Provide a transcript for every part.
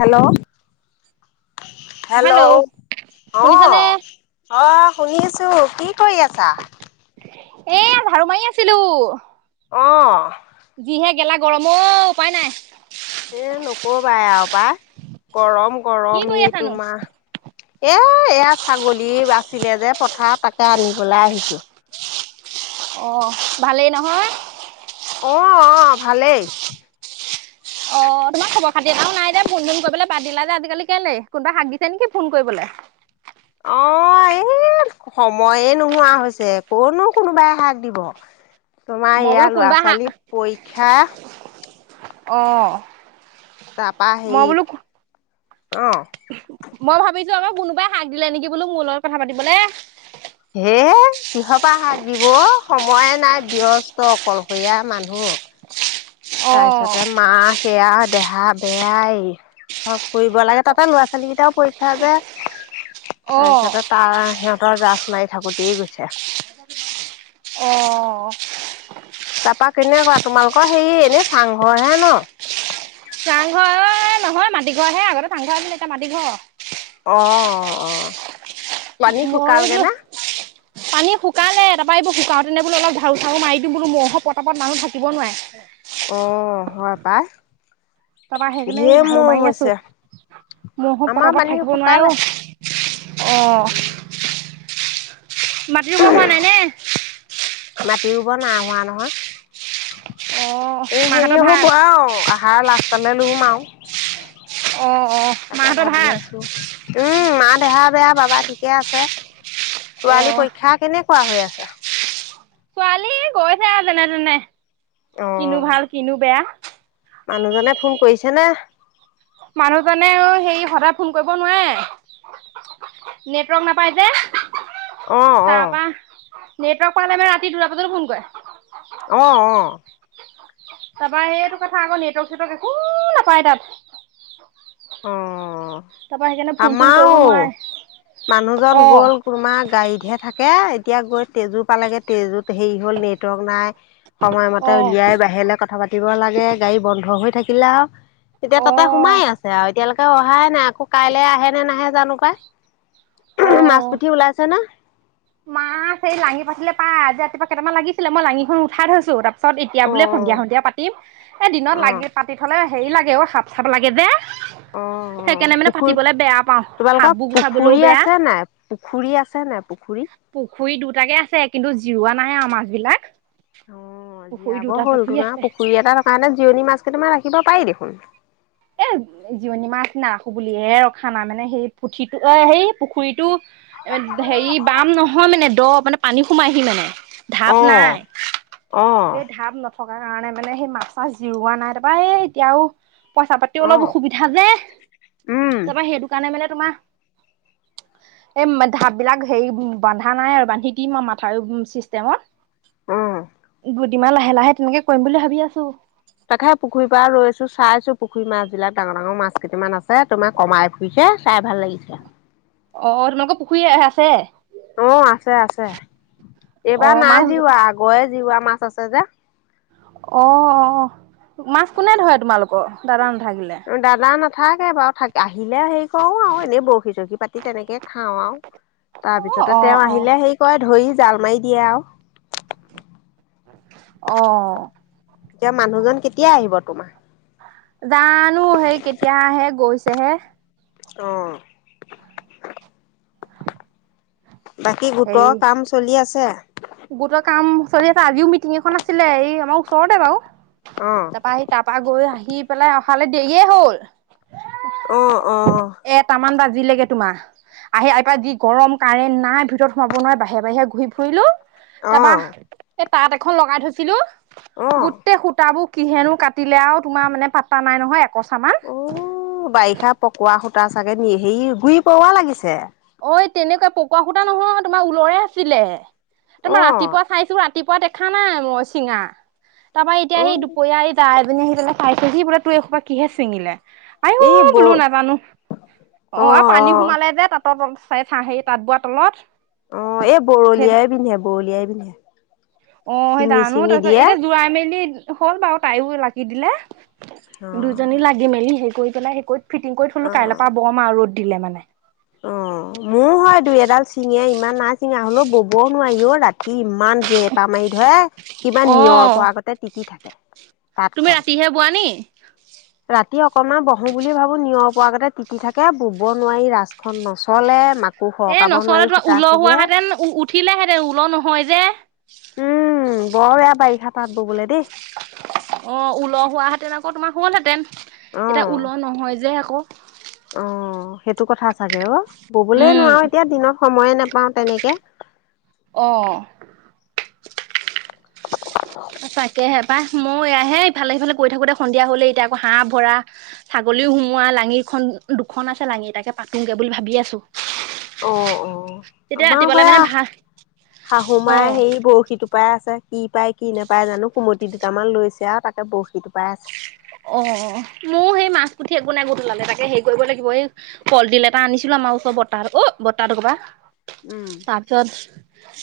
Hello hello. শুনিছানে অ', অ', শুনিছোঁ, কি কৰি আছা? এই ঝাৰু মাৰি আছিলো। অহ। যিহে গেলা গৰম অ', উপায় নাই। এই নকবাই আৰু পাই, গৰম, কি কৰি গৰমেই আছানো তোমাৰ এ এইয়া ছাগলী আছিলে যে পথাৰত, তাকেই আনিবলৈ আহিছোঁ। অ', ভালেই নহয়। অ', অ', ভালেই। [inaudible] অ, তোমাক খবৰ খাতি এটাও নাই যে। ফোন চোন কৰিবলৈ বাদ দিলা যে আজিকালি কেলে? কোনোবাই হাক দিছে নেকি ফোন কৰিবলৈ। অঁ এই সময়ে নোহোৱা হৈছে কতনো কোনোবাই শাক দিব। তোমাৰ মই বোলো ইয়াৰ ল'ৰা কোনোবা ছোৱালী পৰীক্ষা অঁ। তাৰপৰা হেৰি অঁ মই ভাবিছো আমাৰ কোনোবাই শাক, দিলে নেকি বোলো মোৰ লগত কথা পাতিবলে। হে কিহৰপাহ শাক দিব? সময়ে নাই ব্যস্ত অকলশৰীয়া মানুহ, অ তাৰপিছতে মা সেইয়া দেহা বেয়াই, চব কৰিব লাগে, তাতে ল'ৰা ছোৱালীকেইটাও পৰীক্ষা যে। অ তাৰপিছতে তাৰ সিহঁতৰ জাচ মাৰি থাকোতে গৈছে। অঁ তাৰপা কেনেকুৱা তোমালোকৰ হেৰি এনেই চাংঘৰ হে ন। চাংঘৰ ঐ ঘৰ মাটি ঘৰহে আগতে চাংঘৰ আছিল এতিয়া মাটি ঘৰ। অঁ, অ পানী মই শুকালগে বোলো নে? পানী শুকালে, তাৰপৰা এইোৰ শুকাওঁতেনে বোলো অলপ জাৰো চাৰু মাৰ দিও, বোলো মহৰ পতাপত মানুহ থাকিব নোৱাৰে। অঁ, হয় পাই। তাৰপৰা সেইকাৰণে এই ঢেৰ জাৰো মহ মাৰি আছো। হৈছে মহো আমাৰ পতাপত পানী থাকিব শুকালে নোৱাৰে অ। উম মাটি ৰুব হোৱা নাই নে? মাটি ৰুব নাই হোৱা নহয়, অ' এ হেৰি মাহঁতৰ ভাল? হ'ব আৰু। আহাৰ লাষ্টলৈ ৰুমগে আৰু। অ' অ' তাকে মাহঁতৰ ভাবি ভাল? আছো। উম, মা দেহা বেয়া, বাবা ঠিকে আছে, ছোৱালী অ' পৰীক্ষা কেনেকুৱা হৈ আছে? ছোৱালী গৈছে আৰু যেনে তেনে কিনো অ', ভাল, কিনো বেয়া। মানুহজনে ফোন কৰিছে নে? মানুহজনে সে সদায় ফোন কৰিব নোৱাৰে। নেটৱৰ্ক নাপায় যে। অ', তাৰ অ', পা, নেটৱৰ্ক পালে, ৰাতি দুটা বজাতো ফোন কৰে। অঁ, অ। তাৰপৰা সেইটো কথা আকৌ নেটৰ্ক চেটৰ্ক একো নাপায় তাত। অঁ। তাৰপৰা সেইকাৰণে ফোন চোন কৰিব নোৱাৰে। মানুহজন অ', গ'ল তোমাৰ গাড়ীতহে থাকে, এতিয়া গৈ তেজো পালেগে তেজোত হেৰি হ'ল নেটৱৰ্ক নাই। সময়মতে অ', উলিয়াই বাহিৰলৈ কথা পাতিব লাগে, গাড়ী বন্ধ হৈ থাকিলে আৰু তেতিয়া তাতে অ', সোমাই আছে আৰু এতিয়ালৈকে অহাই নাই, আকৌ কাইলে আহে নে নাহে জানো পাই। মাছ অ'। পুঠি ওলাইছে ন। আ, এই লাঙী, পাতিলে পাই। আজি ৰাতিপুৱা কেইামান লাগিছিলেই লাঙিখন উঠাই থৈছো, তাৰপিছত এতিয়া বোলে অ', সন্ধিয়া সন্ধিয়া কি? এ, দিনত অ', লাঙি পাতি থলে হেৰি লাগে অ সাপ চাপ লাগে যে। অ', অ', সেইকাৰণে মানে পুখুৰী পাতিবলৈ বেয়া পাওঁ, তোমালোকৰ সাপবোৰ গুঠাবলেও পুখুৰী বেয়া। আছে নাই পুখুৰী আছে নে পুখুৰী? পুখুৰী দুটাকে আছে, কিন্তু জিওৱোৱা নাহে আৰু মাছবিলাক। অঁ, জীয়াব হ'ল তোমাৰ আছে পুখুৰী এটাৰ কাৰণে জিৰণি মাছকেইটামান তোমাৰ ৰাখিব পাৰি দেখোন। এ, জিৰণি মাছ নাৰাখো বুলিহে ৰখা নাই মানে সেই পুঠিটো অ সেই পুখুৰীটো এব হেৰি বাম নহয় মানে দ মানে পানী সোমাইহি মানে। ঢাপ অ নাই, অ এই ঢাপ ন থকাৰ কাৰণে মানে সেই মাছ - চাছ জিওৱা নাই তাৰপা এই এতিয়াও পইছ তে অ অলপ অসুবিধা যে উম তাৰপৰা সেইটো কাৰণে মানে তোমাৰ [inaudible] এম এ ঢাপবিলাক হেৰি উম বন্ধা নাই আৰু বান্ধি দিম আৰু মাথাউৰি চিষ্টেমত। অ দুদিনমান লাহে - লাহে তেনেকে কৰিম বুলি ভাবি আছো। তাকেহে পুখুৰীৰ পৰা ৰৈ আছো, চাইছো পুখুৰী মাছবিলাক ডাঙৰ - ডাঙৰ মাছকেইটামান আছে তোমাৰ কমাই বুজিছে চাই ভাল লাগিছে। অ, তোমালোকৰ পুখুৰী আ আছে? অ আছে আছে, অ এইবাৰ মাছ নাই জিওৱা আগৰে জিওৱা মাছ আছে যে। অ অ, তো মাছ কোনে ধৰে তোমালোকৰ দাদা নাথাকিলে? দাদা নাথাকে বাৰু, থাক আহিলে হেৰি কৰোঁ আৰু এনেই বৰশী- চৰশী পাত ৰাতি তেনেকেই খাওঁ আৰু তাৰ অ', পিছতে অ', তেওঁ অ'। আহিলে হেৰি কৰে ধৰি জাল মাৰি দিয়ে আৰু। অঁ। এতিয়া মানুহজন কেতিয়া আহিব তোমাৰ? জানো সেই কেতিয়া আহে গৈছেহে। অ। বাকী হেৰি গোটৰ কাম চলি আছে? গোটৰ কাম চলি আছে, আজিও মিটিং এখন আছিলে এই আমাৰ ওচৰতে বাৰু। অ। তাৰপা আহি তাৰপা গৈ আহি পেলাই অহালে দেৰিয়ে হ'ল। অ অ। এ এটামান বাজিলেগে তোমাৰ। আহি আহি পাই যি গৰম কাৰেণ্ট নাই ভিতৰত সোমাব নোৱাৰে বাহিৰে - বাহিৰে ঘূৰি ফুৰিলো। তাৰপা অ' এই তাঁত এখন লগাই থৈছিলো, অ' গোটেই সূতাবোৰ কিহেনো কাটিলে আৰু তোমাৰ মানে পাত্তা নাই নহয় একচামান। টো বাৰিষাত পকোৱা সূতা চাগে নি হেৰি গুৰি পৰুৱা লাগিছে। ঐ তেনেকুৱা পকোৱা সূতা নহয় তোমাৰ উলৰে আছিলে। তোমাৰ অ' ৰাতিপুৱা চাইছো ৰাত তিপুৱা দেখা নাই মই চিঙা তাৰপৰা এতিয়া সেই অ' দুপৰীয়া এ [unintelligible] এজনী আহি পেলাই চাইছেহি বোলে তোৰ এসোপা কিহে চিঙিলে? আই অ এই ব বোলো নাজানো, অ আৰু পানী সোমালে যে তাত ত তল চাই চা সেই তাঁত বোৱা তলত। অ এই সেই বৰলিয়াই বিন্ধে, বৰলিয়াই বিন্ধে। অ সেই জানো তাৰপিছত এতিয়া জোৰাই মেলি হ'ল বাৰু তাইও লাগি দিলে। দুজনী লাগি মেলি সেই কৰি পেলাই সেই কৰি ফিটিং কৰি থ'লো অ' কাইলৈৰ পৰা বম আৰু ৰ'দ দিলে মানে। অ, মোৰো হয় দুই এডাল ছিঙে ইমান নাই চিঙা হ'লেও ব'বও নোৱাৰি অ' ৰাতি ইমান জেপা মাৰি ধৰে, কিবা অ নিয়ৰ পৰা গতে তিতি থাকে তুমি তাঁতখন। ৰাতিহে বোৱা নি ৰাতি অকমান বহো বুলি ভাবো নিয়ৰ পৰা গতে তিতি থাকে ব'ব নোৱাৰি ৰাচখন নষ হ'লে মাকো সৰকাব নোৱাৰি সূতা ছিগে। [unintelligible] ঠিলেহেঁতেন ওল নহয় যে। উম বৰ বেয়া বাৰিষাত তাত ব'বলে দেই। অঁ উল হোৱাহেতেন আকৌ তোমাৰ হ'লহেঁতেন, এতিয়া উলৰ নহয় যে আকৌ। অঁ' সেইটো কথা চাগে অও, ব'বলে উম নোৱাৰো এতিয়া দিনত সময়ে নেপাওঁ তেনেকে। অঁ' তাকেহে পাই ময়ো এয়াহে ইফালে- সিফালে কৰি থাকোঁতে সন্ধিয়া হ'লেই, এতিয়া আকৌ হাঁহ ভৰা- ছাগলীও সোমোৱা লাঙিখন দুখন আছে লাঙি তাকে পাতোংগে বুলি ভাবি আছো। অ অ' তেতিয়া আমাৰও ৰাতিপুৱালে মানে হয়য়া ভাত শাহু অ মাই সেই বৰশীটো- টোপাই আছে কি পায় কি নেপায় জানো? কুমটি দুটামান লৈছে আৰু তাকে বৰশী টোপাই আছে। অ অ মোৰ সেই মাছ পুঠি একো নাই গধুলালে। তাকে হেৰি কৰিব লাগিব এই- কলডিল এটা আনিছিলো আমাৰ ওচৰ বৰতাহ অও বৰতাহতৰ ঘৰৰ পৰা। উম' তাপিছত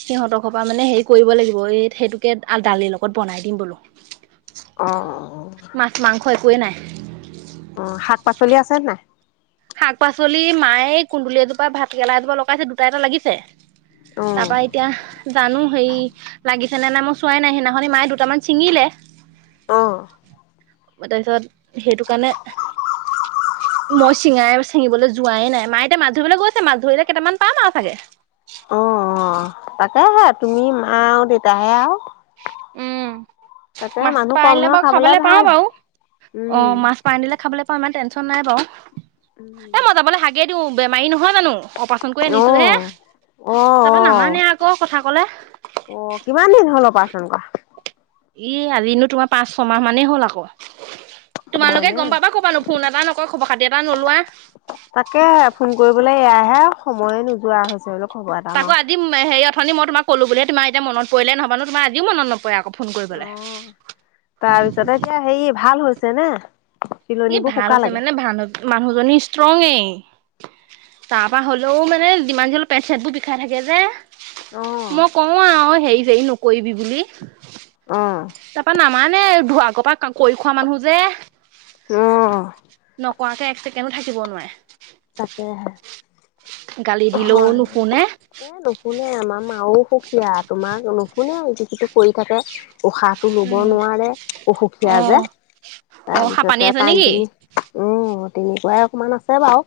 সিহঁতৰ ঘৰৰ পৰা মানে হেৰি কৰিব লাগিব এই সেইটোকে দালিৰ লগত বনাই দিম বোলো। অঁ অঁ অঁ' মাছ মাংস একোৱেই নাই। অঁ শাক পাচলি আছে নে‌ নাই? শাক পাচলি মায়ে কুন্দুলি এজোপা ভাতকেৰেলা এজোপা লগাইছে দুটা এটা লাগিছে। অ', তাপা এতিয়া জানো হেই লাগি- ছেনে নাই মই চোৱাই নাই, সেইদিনাখনি মায়ে দুটামান ছিঙিলে। অঁ' ময় তাপিছত সেইটো কাৰণে- [unintelligible] মই চিঙাই চিঙিবলৈ যোৱাই নাই মায়ে এতিয়া মাছ ধৰিবলে গৈছে, মাছ ধৰিলে কেইটামান পাম আৰু চাগে। অঁ অঁ অঁ তাকেহে তুমি, মা আৰু দেউতাহে আৰু। উম' তাকে মাছ মানুহ কম পাইলে নহয় বাৰু খাবলে পাওঁ ভাল। বাৰু উম। অঁ মাছ- পাই আনিদিলে খাবলে পাওঁ ইমান টেনচন নাই বাৰু এ মই যাবলে হাগে দিওঁ বেমাৰী নহয় জানো। ফোন কৰি আনিছো হে অ', অ', তাৰপৰা অ', নামানে আকৌ কথা কলে। অ কিমান দিন হল অপাৰ্চন কৰা? ই এ আজিনো তোমাৰ পাঁচ ছমাহ মানেই হ'ল আকৌ। তোমালোকে হয়নে? গম পাবা কৰ পৰা নো- ফোন এটা নকয়, খবৰ খাতি এটা নোলোৱা। তাকেহে, ফোন কৰিবলে এয়াহে, সময়ে নোযোৱা হৈছে অলপ- তাকো আজি হেৰি অথনি মই তোমাক কলো বোলিহে তোমাৰ এতিয়া মনত পৰিলে, নহবানো তোমাৰ আজিও মনত নপৰে আক। ফোন কৰিবলে। তাৰ পিছতে এতিয়া হেৰি ভাল হৈছে নে? ই চিলনিবোৰ ভাল হৈছে শুকালেগে। মানে ভানো মানুহজনী ষ্ট্ৰঙেই। তাপা হ'লও মানে যিমান যি হ'লো পেট চেতবোৰ বিষাই থাকে যে। অ', মই কওঁ আওঁ হেৰি যেৰি নকৰিবি বুলি। অঁ' তাপা নামানে এইভো আগপা কৰি খোৱা মানুহ যে। অঁহ' কৱাকে একেছেকেনো থাকিব নোৱাৰে। তাকেহে, গালি দিলেও হয়। নুশুনে এ নুশুনে আমাৰ মাও সুকীয়া তোমাক নুশুনে যি কিটো কৰি থাকে। উশাহটো লব উম নোৱাৰে, অসুখীয়া যে অ' অ' হাপানি তাৰপিছতে আছে টাইম নেকি? টোনি- অঁ তেনেকুৱাই অকমান আছে বাৰু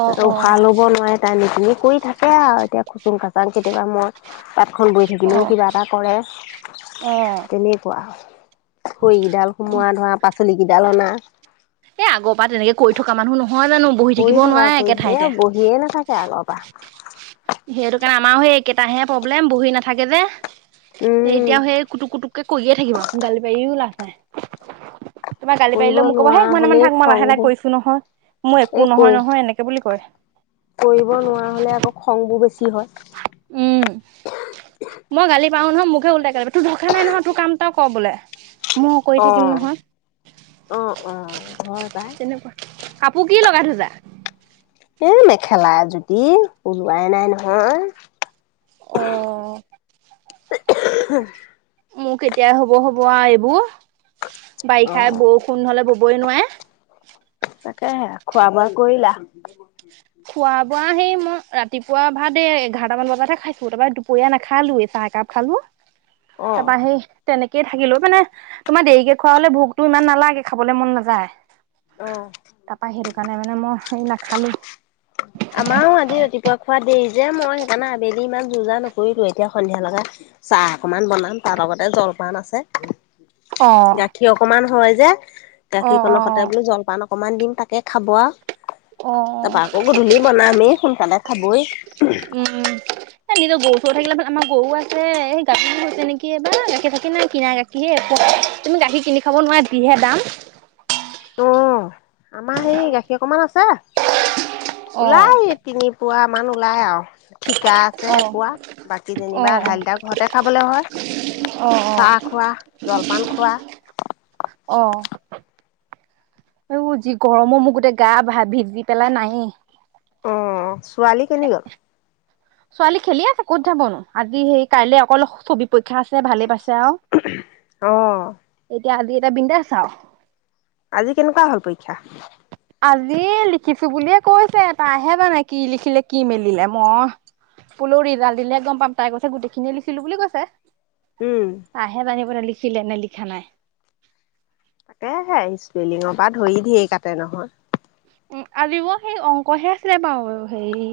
অ' তাতো অ' উশাহ লব নোৱাৰে- তাই নুশুনি কৰি থাকে আও, এতিয়া খুচুং খাচাং কেতিয়াবা মই- তাঁতখন বৈ থাকিলেও অ' কিবা এটা কৰে, অ' তেনেকুৱা। খৰিকেইডাল অ' সোমোৱা ধৰা পাচলি কেইডাল অনা এ আগৰ পৰা তেনেকে কৰি থকা মানুহ নহয় জানো বহি কৰি থাকিব থকা নোৱাৰে কৰি একে এ ঠাইতে বহিয়ে নাথাকে আগৰ পৰা সেইটো কাৰণে আমাৰো সেই কেইটাহে প্ৰব্লেম বহি নাথাকে যে উম। এতিয়াও সেই কুটুক কুটুকে কৰিয়ে থাকিব গালি পাৰিও লাভ নাই তোমাৰ গালি কৰিব পাৰিলেও মোক কব' নোৱাৰা সেই মনে মনে হলেই থাক মই লাহে লাহে খংবোৰ কৰিছো নহয় মই এই একো কৈ নহয় নহয় এনেকে বুলি কয় কৰিব নোৱাৰা হ'লে আকৌ খংবোৰ বেছি হয় উম মই গালি পাৰু নহয় মোকে ওলোতাই গালি পাৰে তোৰ দৰকাৰ নাই নহয় তোৰ কাম তই ক বোলে মই কৰি অ থাকিম নহয় অ অ হয় পাই কাপোৰ কি লগাই থৈছা এ মেখেলা এজোতি ওলোৱাই নাই নহয় অ [unintelligible] মোৰ কেতিয়া হ'ব হ'ব আৱ এইবোৰ বাৰিষা অ'। বৰষুণ হলে ববই নোৱাৰে তাকেহে খোৱা বোৱা কৰিলা খোৱা বোৱা সেই মই ৰাতিপুৱা ভাত এ এঘাৰটামান বজাতহে খাইছো তাৰপৰা দুপৰিয়া নাখালোঁৱে চাহ একাপ খালোঁ [unintelligible] তাপা সেই তেনেকেইে থাকিলো মানে তোমাৰ দেৰিকে খোৱা হলে ভোকতো ইমান নালাগে খাবলে মন নাযায় অ'। তাৰপা সেইটো কাৰণে মানে মই সেই নাখালো আমাৰো আজি ৰাতিপুৱা খোৱা দেৰি যে মই সেইকাৰণে আবেলি ইমান যু যা নকৰিলোৱে এতিয়া সন্ধিয়া লগা চাহ অকমান বনাম তাৰ লগতে জলপান আছে অ গাখীৰ অকমান হয় যে অ গাখীৰকন অ অ সতে বোলো জলপান অকমান দিম তাকে খাব আও অ অ গধূলি বনামেই সোনকালে খাবই উম এ নিজৰ গৰু চৰু থাকিলে আমাৰ গৰু আছে সেই গাভিনি হৈছে নেকি এইবাৰ গাখীৰ চাখীৰ নাই কিনা গাখীৰ হে এপোৱা তুমি গাখীৰ কিনি খাব নোৱাৰা যিহে দাম অ আমাৰ সেই গাখীৰ অকমান আছে অ ওলাই তিনি পুৱা মান ওলাই আৱ থিকা আছে অ এপোৱা বাকী অ অ যেনিবা আধা লিটাৰ ঘৰতে খাবলে হয় অ চাহ অ খোৱা জলপান খোৱা অহ আঐ যি গৰমৰ মোৰ গোটেই গা ভা ভি ভিজি পেলাই নাই অ ছোৱালী কেনি গ'ল ছোৱালী খেলি আছে ক'ত যাবনো আজি সেই কাইলে অকল ছবি পৰীক্ষা আছে ভালেই পাইছে আও অ' এতিয়া আজি এতিয়া বিন্দাছ আও আজি কেনেকুৱা হ'ল পৰীক্ষা আজি লিখিছো বুলিয়ে কৈছে তাইহে জানে কি লিখিলে কি মেলিলে মই বোলো ৰিজাল্ট দিলে গম পাম তাই কৈছে গোটেইখিনি লিখিলো বুলি কৈছে উম তাইহে জানিব লিখিলে নে লিখা নাই তাকে আকৌ ইস্পিঙৰ অ পা ধৰি ধেই কাটে নহয়। উ আজিব সেই অংকহে আছিলে বাৰু হেই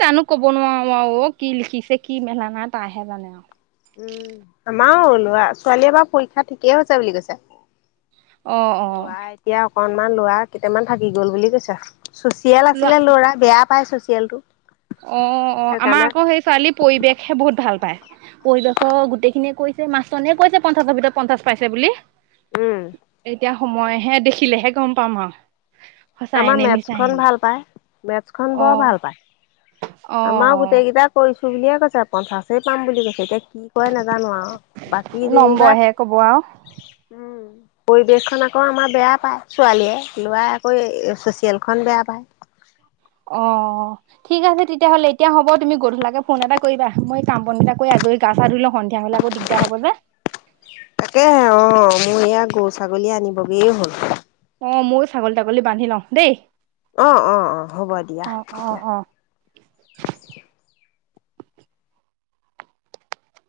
জানো ক'ব নোৱাৰো আৰু কি লিখিছে কি মেলা নাই তাহে জানে আওঁ। উম আমাৰো লৰা ছোৱালীয়ে এবাৰ পৰীক্ষা ঠিকেই হৈছে বুলি কৈছে। অ অ লোৱা এতিয়া অকনমান লোৱা কেইটামান থাকি গল বুলি কৈছা। চুচিয়েল লোৱা আছিলে ল'ৰা বেয়া পাই চুচিয়াল টো। অ অ আমাৰ আকৌ সেই ছোৱালীৰ পৰিৱেশহে বহুত ভাল পায়। পৰিৱেশৰ গোটেইখিনিয়ে কৈছে, মাছনে কৈছে পঞ্চাছৰ ভিতৰত পঞ্চাছ পাইছে বুলি। উম এতিয়া সময়হে দেখিলেহে গম পাম আওঁ। আমাৰ মেথছখন ভাল পায় মেথছখন বৰ অ', ভাল পায়। আমাৰ অ', গোটেই কেইটা কৈছো বুলিয়ে কৈছে পঞ্চাছে পাম বুলি কৈছে, এতিয়া কি কৰে নাজানো আৰু বাকী যেনিবা, নম্বৰহে ক'ব আৰু উম পৰিবেশ খন আকৌ আমাৰ বেয়া পায় ছোৱালীয়ে লৰা আকৌ চচিয়েল খন বেয়া পায়। অহ। ঠিক আছে তেতিয়াহ'লে এতিয়া হ'ব গধূলাকৈ ফোন এটা কৰিবা, মই কামবন কিটা কৰি আজৰি গা পা ধুই লওঁ সন্ধিয়া হ'লে আকৌ দি দা হব যে। তাকেহে অ মোৰ এয়া গৰু ছাগলী আনিবগেই হ'ল। অ ময়ো ছাগলী তাগলী বান্ধি লওঁ দেই। অ অ অ হ'ব দিয়া অ', অ', তেতিয়া। অ'।